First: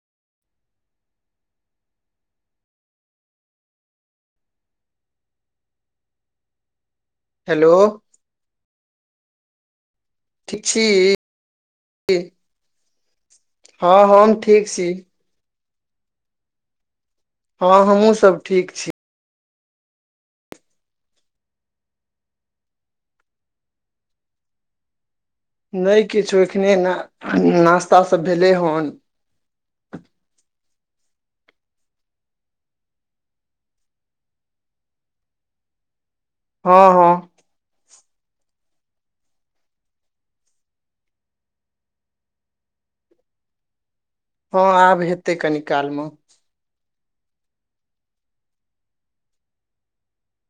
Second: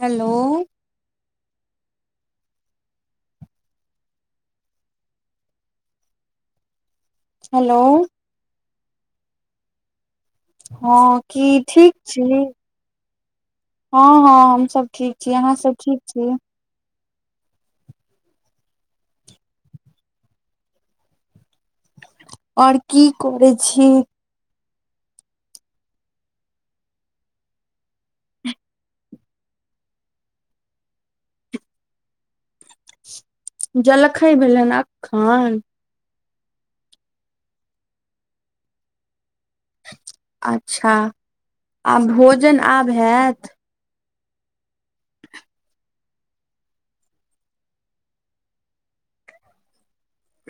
Hello hello ठीक छी हँ कि ठीक छी हँ - हँ हम सब ठीक छी अहाँ सब ठीक छी हँ हमहुँ सब ठीक छी आओर की करै छी नय किछ एखने ना नास्ता सभ भेलै हन जलखै भेलै हन अखन हँ - हँ अच्छऽ आ भोजन आब हैत हँ आब हेतै कनि काल मऽ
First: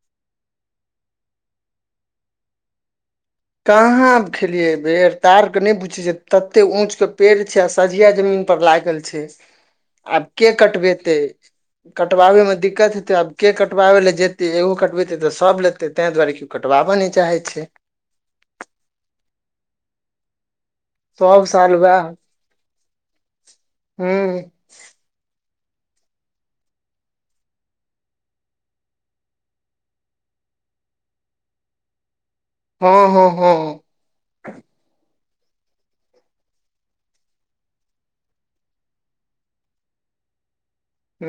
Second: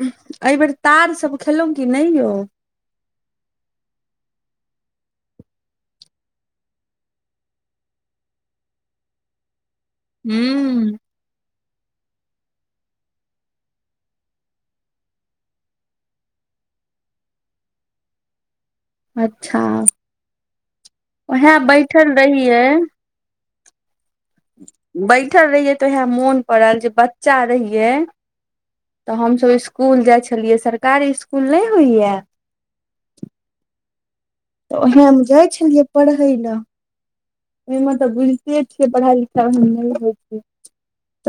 एहि बेेर तार सब खेलौ की नय यौ कहाँ खेलिये एय बेड़ तार कऽ नय पूछै छै तते ऊंच कऽ पेड़ छै आ सझिया जमीन पर लागल छै आब केँ हूं कटबेतै कटवाबै मे दिक्कत हेतै आब केँ कटवाबै लऽ जेतै एगो कटबेतै तऽ सभ लेतै तैय दुआरे कि कटबाबऽ नय चाहै छै अच्छा सब ओहै साल बैठल रहियै हुँ बैठल रहियै तऽ आदे मोन पड़ल जे बच्चा रहियै तऽ हमसभ इस्कूल जाय छलियै सरकारी इस्कूल नय होइ यऽ हँ - हँ हँ तऽ ओहै हम जाइ छलियै परहैय लऽ ओमे तऽ बुझिते छिये पढ़ाई लिखाई ओय मे नइ होइ छै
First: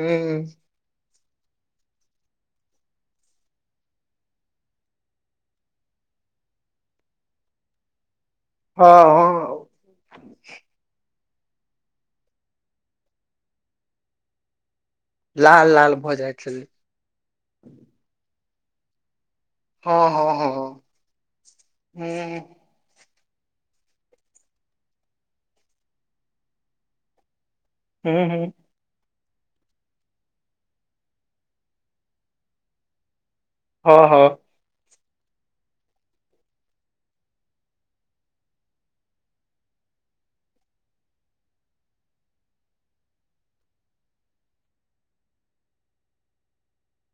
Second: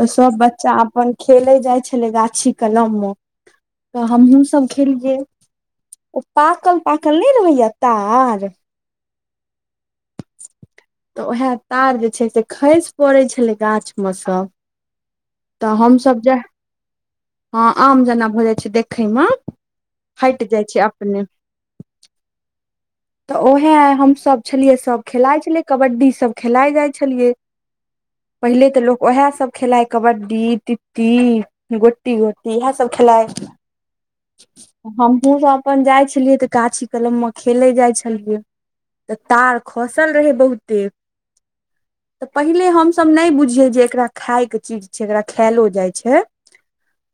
तऽ सब बच्चा अपन खेले जाइ छले गाछी कलम मऽ तऽ हमहुँ सब खेलियै ओ पाकल - पाकल मय रहै यऽ तार हँ हँ तऽ ओहै तार जे छै से खैस पड़ै छलै गाछ मऽ सँ लाल तऽ लाल भऽ हमसभ जाइ जे छलै हँ आम जेना भऽ जाइ छै देखय मऽ फाइट जाइ छै अपने हुँ तऽ ओहै हमसभ छलिये सब खेलाइ छलियै कबड्डी सब खेलाय जाय छलियै हूँ पहिले तऽ लोक ओहै सभ खेलाइ कबड्डी, तिती गोटी - गोटी इहैसभ खेलाइ हँ - हँ हमहुँ सब अपन जाय छलियै तऽ गाछी कलम मऽ खेले जाइ छलियै तऽ तार खसल रहे बहुते [inaudible] तऽ पहिले हमसभ नय बुझियै जे एकरा खाय केँ चीज छै एकरा खायलो जाइ छै।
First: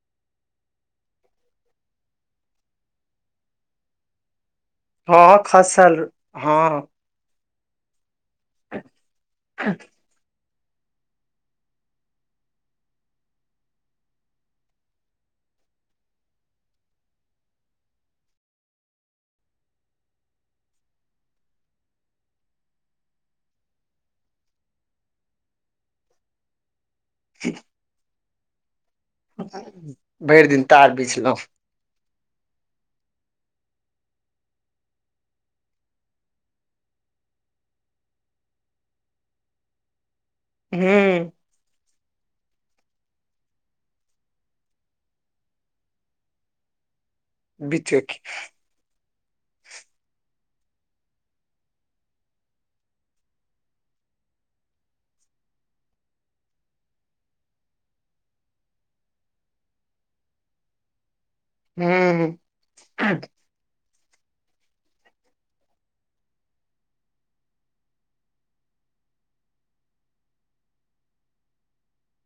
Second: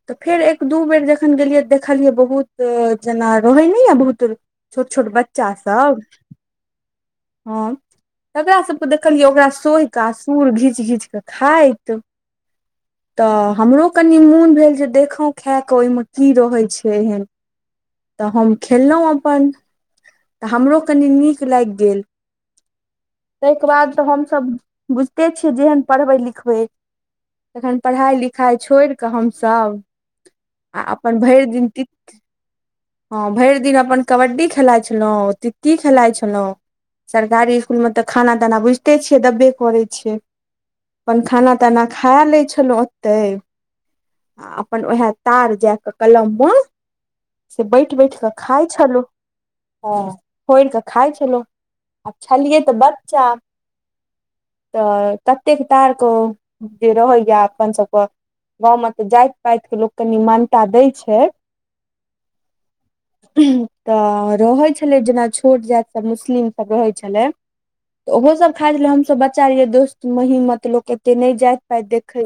तऽ फेर एक दू बेर जखन गेलियै तऽ देखलियै बहुत जेना रहै नय य बहुत छोट - छोट हँ बच्चा खसल सब हँ हँ तऽ ओकरा सभ कऽ देखलियै ओकरा सोहि कऽ आ सुर घीच घीच कऽ खाइत तऽ हमरो कनि मोन भेल जे देखौ खाए कऽ ओहिमे की रहैत छै एहन। तऽ हम खेललहुँ अपन तऽ हमरो कनि नीक लागि गेल। ताहिके बाद तऽ हमस बुझिते छियै जेहन पढ़बै लिखबै। तखन पढ़ाइ लिखाइ छोड़। हमसभ भरि दिन आ तार अपन बिछलहुँ भरि दिन। हँ भरि दिन अपन कबड्डी खेलाइत छलहुँ तिती खेलाइत छलहुँ। सरकारी स्कुलमे तऽ खाना ताना बुझिते छियै देबे करै छैियै अपन हूँ खाना खाना ताना खा लै छलहुँ ओत्ते। आ अपन ओएह तार जााकऽ अपन कलम मे। से बैठ बिछै बैठ की। कऽ खाइ छलहु। हँ फोड़ कऽ खााय छलहु आ छलियै तऽ बच्चा। तऽ ततेक तारके जे रहैया अपन सभके। गाँव में तऽ जाइत पाति के लोक कनि मान्यता दय छै। हू। तऽ रहै छलै जेना छोट जाति सभ मुस्लिमसभ रहैत छलै। तऽ ओहो सब खााय ले हमस बचा रहियै दोस्त महीमत लोक एते नहि जाइत पाइत देखे।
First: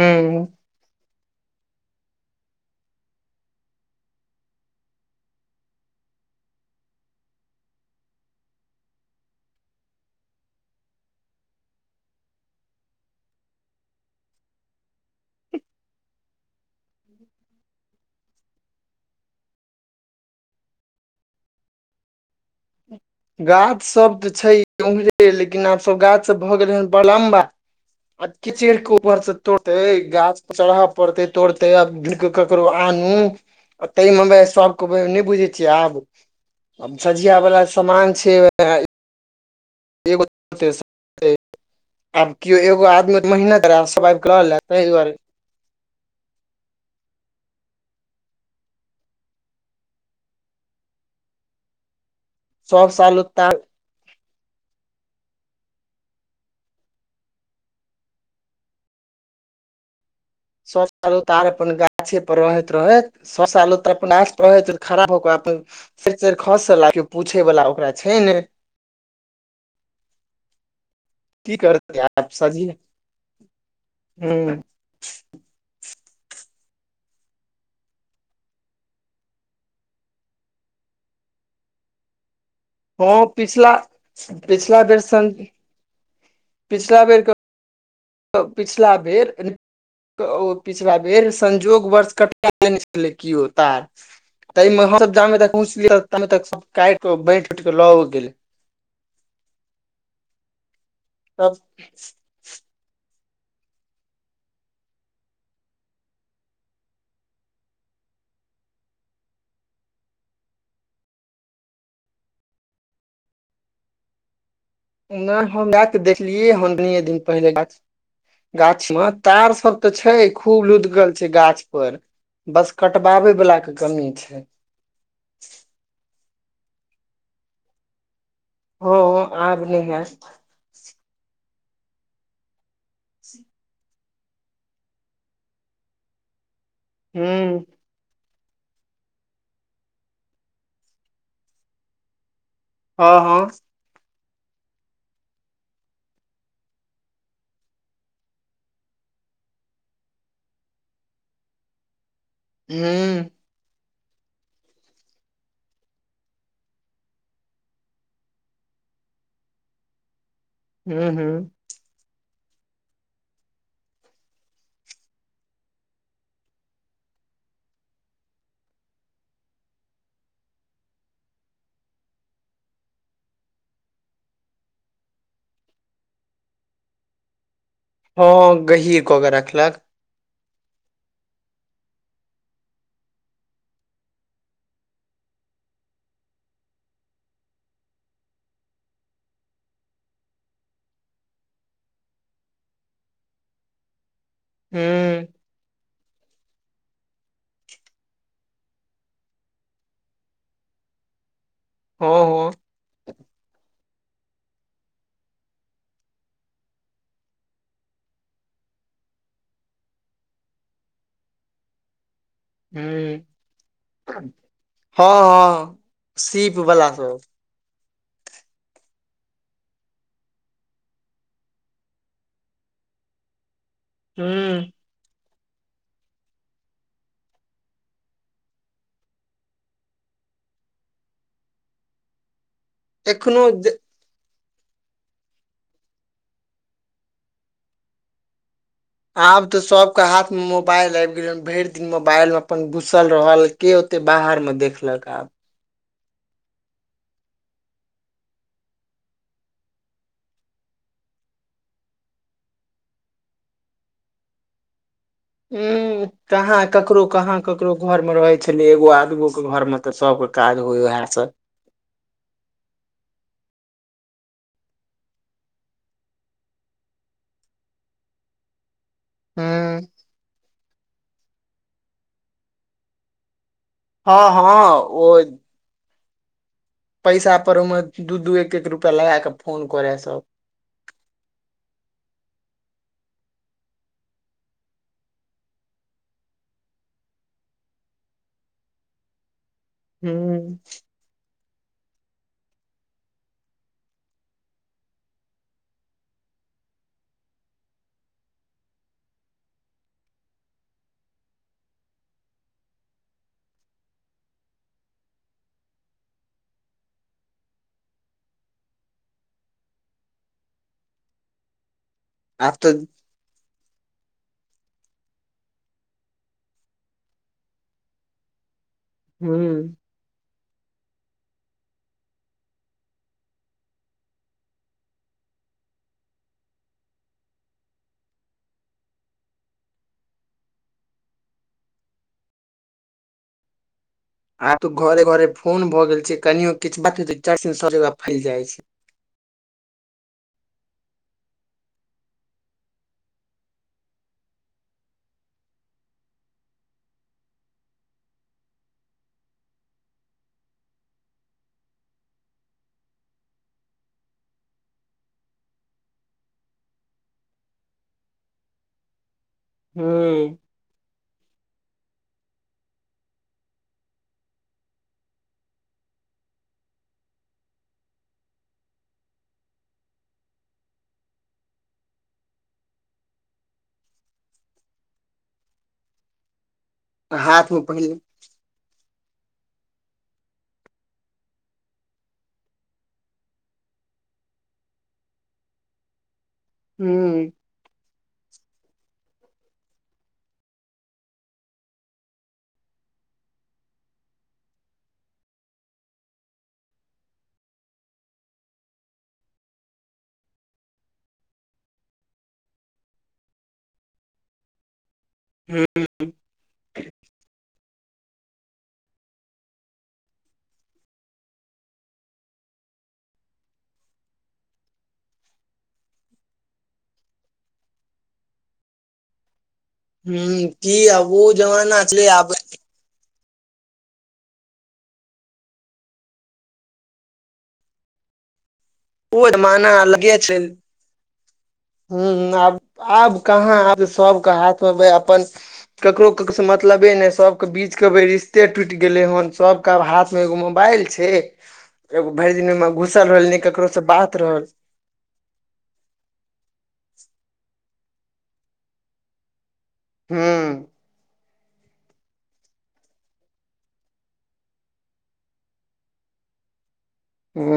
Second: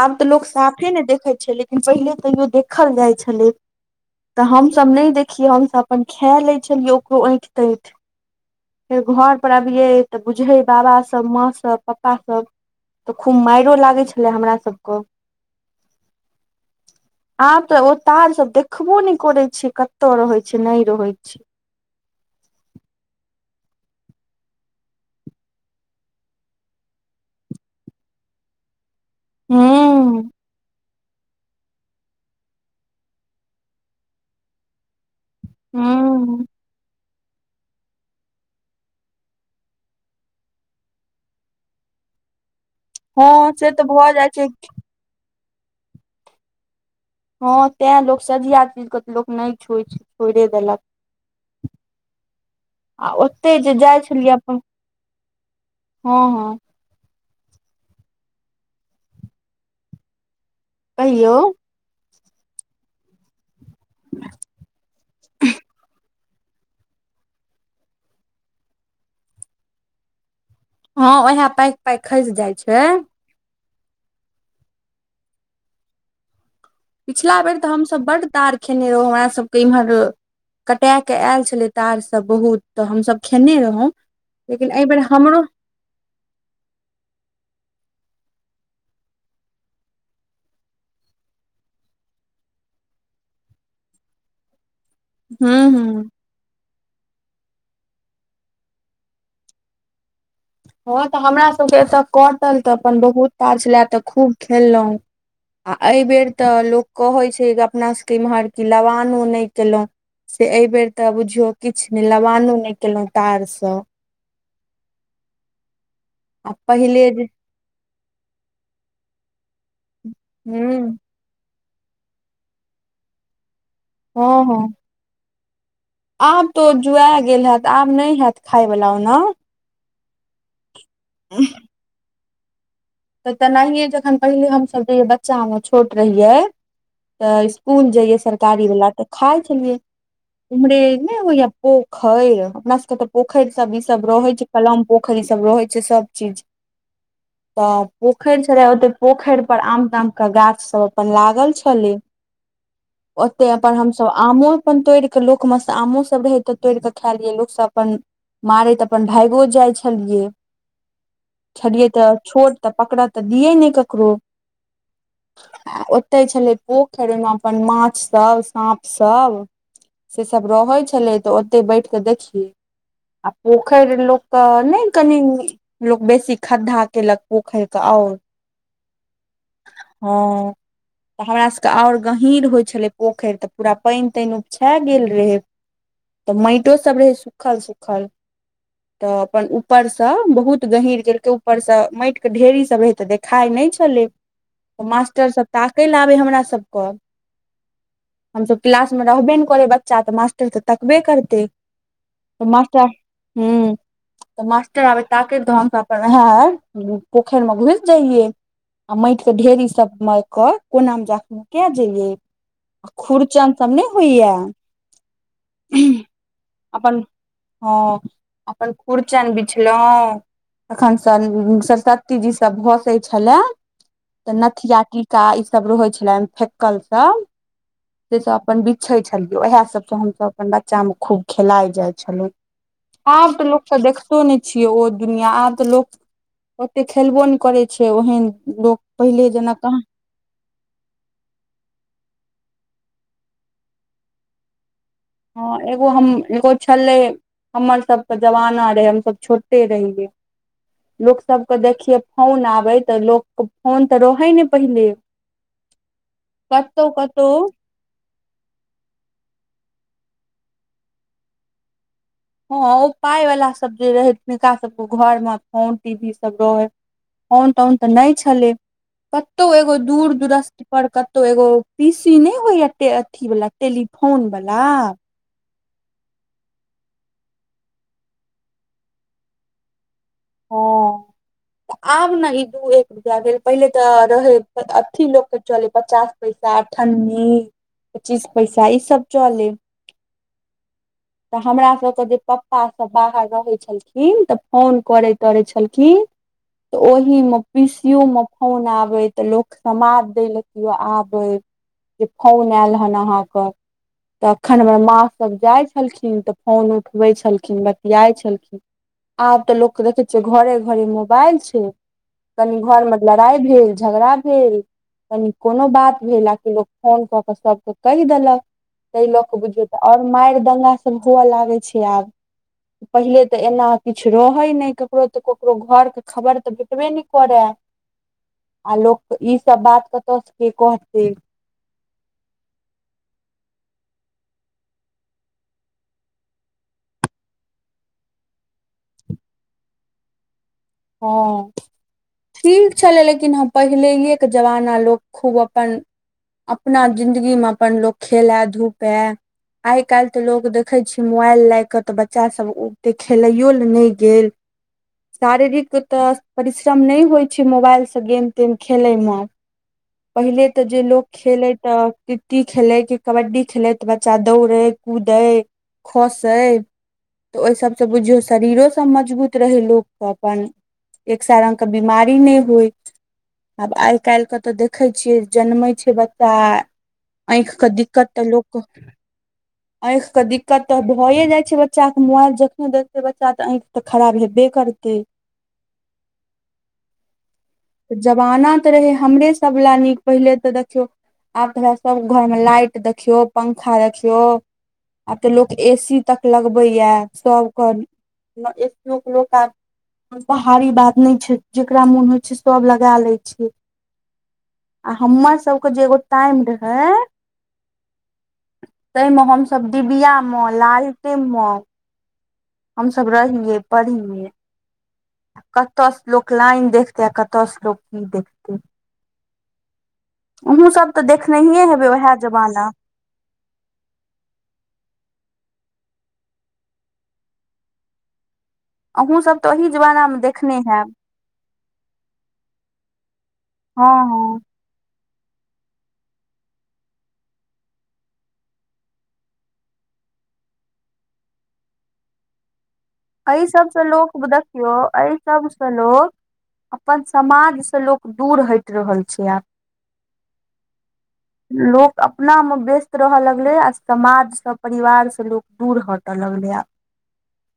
आब तऽ लोक साफे ने देखैत छै लेकिन पहिले तैयो देखल जाइ छलै। तऽ हमसभ नहि देखियै हमसभ अपन खाए लै छलियै ओकरो ऐठि तैठ। फेर घरपर अबियै तऽ बुझै बाबासभ माँसभ पप्पासभ। तऽ खूब मारिो लागै छलै हमरा सभके। [inaudible] आँ तऽ ओ तार सब देख देखखबो नहि करे छीै कतौ रहै छी नहि रहै छै गाछ सब तऽ छै उऊ्हरे लेकिन आब सब गाछ सब भऽ गेलै हेन बड़ लम्बा। अते चेहरके उपार सऽ तोड़ते हूं गाछ। चढ़य पड़तै तोड़तै आब ढूंढ़ कऽ ककरो आनू। ते मऽ बे सब कऽ नहि बुझ। हूं आब सझिया बला सामान छै। [unintelligible] कओ एगो आ आ हँ से मेहनत तऽ रह सभ सब भऽ आब जाइ कऽ छै लले ताहि दुआरे हँ तैँ लोक सझिया चीजके तऽ लोक नहि छो छै छोड़े देलक। सब आ साल ओते उतार जे जाइ छलियै अपन हँ हँ। कहियौ [unintelligible] गाछे पर रहैत रहैत ससालो तऽ अपन आछ पर रहैत खराब हो के अपन। फेर च खसल कियो पूछय वालला ओकरा छै ने। हँ उएह की पाकि करतै पाकि आ खसि जाइ सजिहा छै हू पिछिला बेर तऽ हमसभ बड्ड दार खेने रहौ हमरासभके इम्हर। कटा कऽ आयल छलै तारसभ बहुत तऽ हमसभ हँ खेने पिछला रहौं लेकिन एहिबेर हमरो। पिछिला बेर। पिछिला बेर। ओ पिछला बेर संजोग वर्ष कटबाय देने छलै किओ तार। तमे हम। तामे तक हूं पहुँचलियै हूं तामे तक सब काटिकऽ बाँ उटिक लऽ हो गेलै। हँ तऽ हमरा सभके तब एतय कटल तऽ अपन बहुत ताज लए तऽ खूब खेललहुँ। आ एहि बेेर तऽ लोक कहै छै अपना सभके इम्हर कि लवानो नहि कयलहुँ से एहि बेेर तऽ बुझियौ किछु नहि लबानो नहि केलहुँ तारसँ नहि हम जा कऽ देख लि आ हडनीय पहिले दिन जे पहिले गाछ में तार सब ते छै खूब हूँ लुदगल छै गाछ पर बस कटबाबे बला के कमी हँ छै हँ आब तो जुआ गेल हयत आब नहि हत खााय वला ओना। हँ आब नहि हैत। उँव। तऽ तेनाहिए जखन पहिले हमसभ जेहियै बच्चामे छोट रहियै। हूँ तऽ स्कुल जइये सरकारी वला तऽ। खाय छलिए उमरे ने ओह यऽ पोखेर अपना। कत हँ हँ पोखरि सब ई सब रहै छै कलम पोखरि ई सब रहै छै सब चीज तऽ पोखरि छले ओते पोखरि पर आम ताम के गाछ सब अपन लागल छलै हू ताहि अपन हमसभ आमो अपन तोड़ि कऽ लोकमेसँ आमोसभ रहै तऽ तोड़ि कऽ खा लियै लोकसभ अपन मारै तऽ अपन भागि जाइ छलियै हू हू छलिए तऽ छोट तऽ पकड़ा तऽ दियै नहि ककरो आ ओतहि छलै पोखरि ओहिमे अपन माछसभ साँपसभ से सब रहै छलै तऽ ओते बैठ के देखियै आ पोखरि लोक कऽ नहि कनि लोक बेसी खाद्धा केलक पोखैर कऽ आ हँ गहीर कऽ के रखलक हँ तऽ हमरा सबके आओर गहीँर होइ छलै पोखरि तऽ पूरा पानि तानि उपछा गेल रहै तऽ मटि सब रहै सुखल सुूखल तऽ अपन ऊपर से बहुत गहीर केलक ऊपर से माटि के ढेरी सब रहे ते देख खाइ नहि छलै हूँ ओ हँ मास्टरसभ ताकय लए आबै हमरा सभके हमसभ क्लास मे रहबे नऽ करै बच्चा तऽ मास्टर तऽ तकबे करतै हँ तऽ हूँ मास्टर हूँ [inaudible] तऽ मास्टर आबे ताके लऽ तऽ हमसब अपन हम पोखरि मे घुस जइये आ माटि के ढेरी सब मे के कोना मे जाकऽ नुका जइये खुरचन सब नहि होइय हँ हँ सीप बला अपन सब हँ अपनन खुर्चन बिछलो तखन सऽ सरस्वती जी सब भसै छलय तऽ हूँ नथिया टीका ईसभ रहै छलय फेकलसभ से सब अपन बिछै छलियै उएह सभसँ हमसभ अपन बच्चामे खूब खेलााय जाइ छलहुँ आब तऽ एखनो लोक के जे देख देखतो नहि छियै ओ दुनिया आब तऽ लोक ओते खेलबो नहि करै छै ओहन लोक पहिले आब जेना तऽ सब कहाँ ओका हाथ मे मोबाइल आबि गेल भरि दिन मोबाइल मे अपन घुसल रहल के ओते बाहर मे देखलक आब हँ एगो हम एगो छलै हमर सब कऽ जमाना रहे हमसब छोटे रहियै लोकसभके देखियै फोन आबै तऽ लोक फोन तऽ रहै ने पहिले हू कहाँ कतौ ककरो कतौ कहाँ ककर घर मे रहे छले एगो आदगो के घर मे तऽ सबके काज होए वएह से हँ ओ पाय वला सब जे रहै तिनका सबके घर मे फोन टी वी सब रहै फोन तोउन तऽ नहि छल कतहु एगो हूँ दूर दुरस्त पर कतहु एगो पीसी नहि होइ य अथी वाल टेलीफोन हँ वला। हँ ओ पैसा पर ओहिमे दू दू एक एक रुपया लगा क फोन करैय हा। त आब न इ दु एक रुपैया भेल पहिले त रहैय अथी लोक कऽ चलैय पचास पैसा अठन्नी पच्चीस पैसा इ सब चलैय। हूँ तऽ हमरा सभके जे पप्पासभ बाहर रहैत छलखिन तऽ फोन करैत छलखिन ओहि मे पीसी मे फोन आबे तऽ लोक समाद दय ल के आबे फौन आयल हेन अहाँके त अखन हमर माँ सब जाइत छलखिन तऽ फोन उठबै छलखिन बतियाइ छलखिन। आब तऽ लोकके देखै छियै घरे घरे मोबाइल छै आब कनि तऽ घर मे लड़ाई भेल झगड़ा भेल कनी कोनो बात भेल आ कि लोक फोन कऽ के सबके कैह देलक तैय लऽ कऽ बुझियौ हूं तऽ आओर मार दंगा सब हुअ लागैय छैय आब पहिले ते एना किछु रहैय नै ककरो त ककरो घर के खबर त भेटबे नै करैय। आ लोक इ सब बात कतह से के कहतैय आब त घरे घरे फोन भऽ गेल छैय कनियो किछु बात होय छैय चट सन सब जगह फैल जाय छैय हा ठीक छलैय लेकिन ह पहिलैयके जमाना लोक खुब अपन। अपना जिन्दगीमे अपन लोक खेलाए धुपाए। आइ काल्हि तऽ लोक देखैय छियै मोबाइल लऽ कऽ तऽ बच्चा सब ओतेक खेलैयो लऽ नै गेल। शारिरीक तऽ परिश्रम नै होइ छैय मोबाइल स गेम तेम खेलयमे पहिले। हूं तऽ जे लोक खेलय तऽ कित कित खेलैय कबड्डी खेलैय तऽ बच्चा दौड़ै कूदै खसैय तऽ ओह सबस बुझियौ शरीरो से मजबुत रहैय लोक अपन एक साए रंग के बिमारी नै होइ आब आइ काल्हिके तऽ देखैय छियैय आ जन्मैय छैय बच्चा। हाथ आँख मे क पहिल दिक्कत तऽ लोक के आँख के दिक्कत तऽ भए जाइ छैय बच्चा के मोबाइल जखने देइते बच्चा तऽ आँख तऽ खराब हेबैय करतैय। हूँ जमाना तऽ रहैय हमरे सब ले नीक पहिले तऽ देखियौ आब तऽ सब घरमे लाइट देखियौ पंखा देखियौ आब तऽ लोक ए सी तक लगबैया सबके एसीयो के लोक आब। भारी बात नै छैय जेकरा मोन होइ छैय सब लगा लैय छै हमर हूं सबके जे ओ टाइम रहैय तैयमे हम सब डिबियामे लालटेनमे। हम सब रहिये पढ़िये कतऽ सऽ लोक लाइन देखिते आ कतऽस लोक की देखितैय हूं हमहु की सब त आब ओ देखनेहिये जमाना हेबैय छलै उहे आब जमाना ओ अहूँ सब तऽ ओहि जमाना अलगे मे छै देखने हैब हु आब आब कहा आब हँ सबके हँ हाथमे बय अपन ककरो ककरो सऽ मतलबे नै सबके बीचके भऽ रिश्ते टुटि गेलैय हन सब सब के हाथ मे एगो मोबाइल छैय एगो भरि दिन घुसल रहल नै केकरो तऽ लोक देखियो अइ सबसँ लोक अपन समाज सँ लोक दुर हटि रहल छैय आब हु लोक अपनामे व्यस्त रहय लगले आ समाज सँ परिवार से लोक दुर हटय लगले आब हु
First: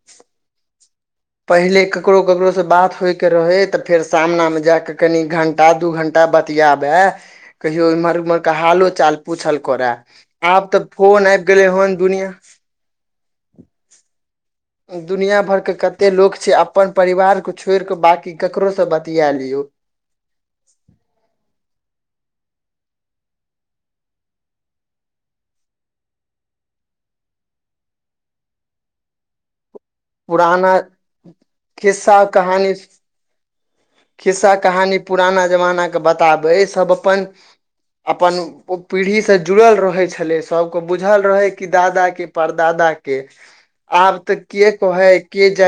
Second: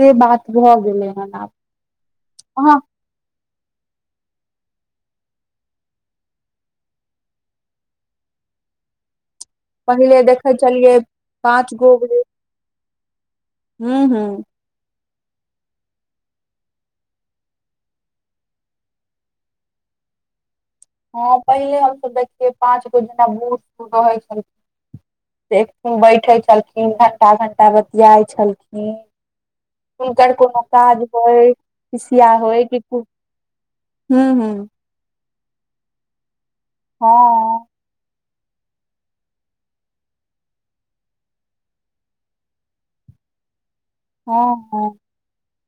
से बात भऽ गेलेय हन आब पहिले ककरो ककरो सँ अहाँ बात होयके रहैय तऽ फेर सामनामे जा कऽ कनि घण्टा दू घण्टा बतिियाबय। कहियो इमहर उम्हर कऽ हालो चाल पूछल करड़ पहिले देखै आब तऽ छलियै फोन आबि गेले पाँच हन दुनििया। हु हु दुनिया भर के कते लोक छैय अपन परिवार के छोड़ि कऽ बाकी ककरो सँ बतिया लियौ हँ पहिले हमस देखियै पाँच गोटा जेना बुढ़ सुढ़ रहैय छलखिन। बैठे छलखिन घं्टा घं्टा बतियाइत छलखिन। हुनकर कोनो पुराना काज होय खिस्सा कसिया होय कहानी कि। हूँ खिस्सा हूँ कहानी पुराना जमानाके बताबै सब अपन हँ अपन। ओ पीढ़ी से जुड़ल रहे छले सबके बुझल रहे कि दादा के परदादा के। आब तऽ हँ के हँ कहै के जा।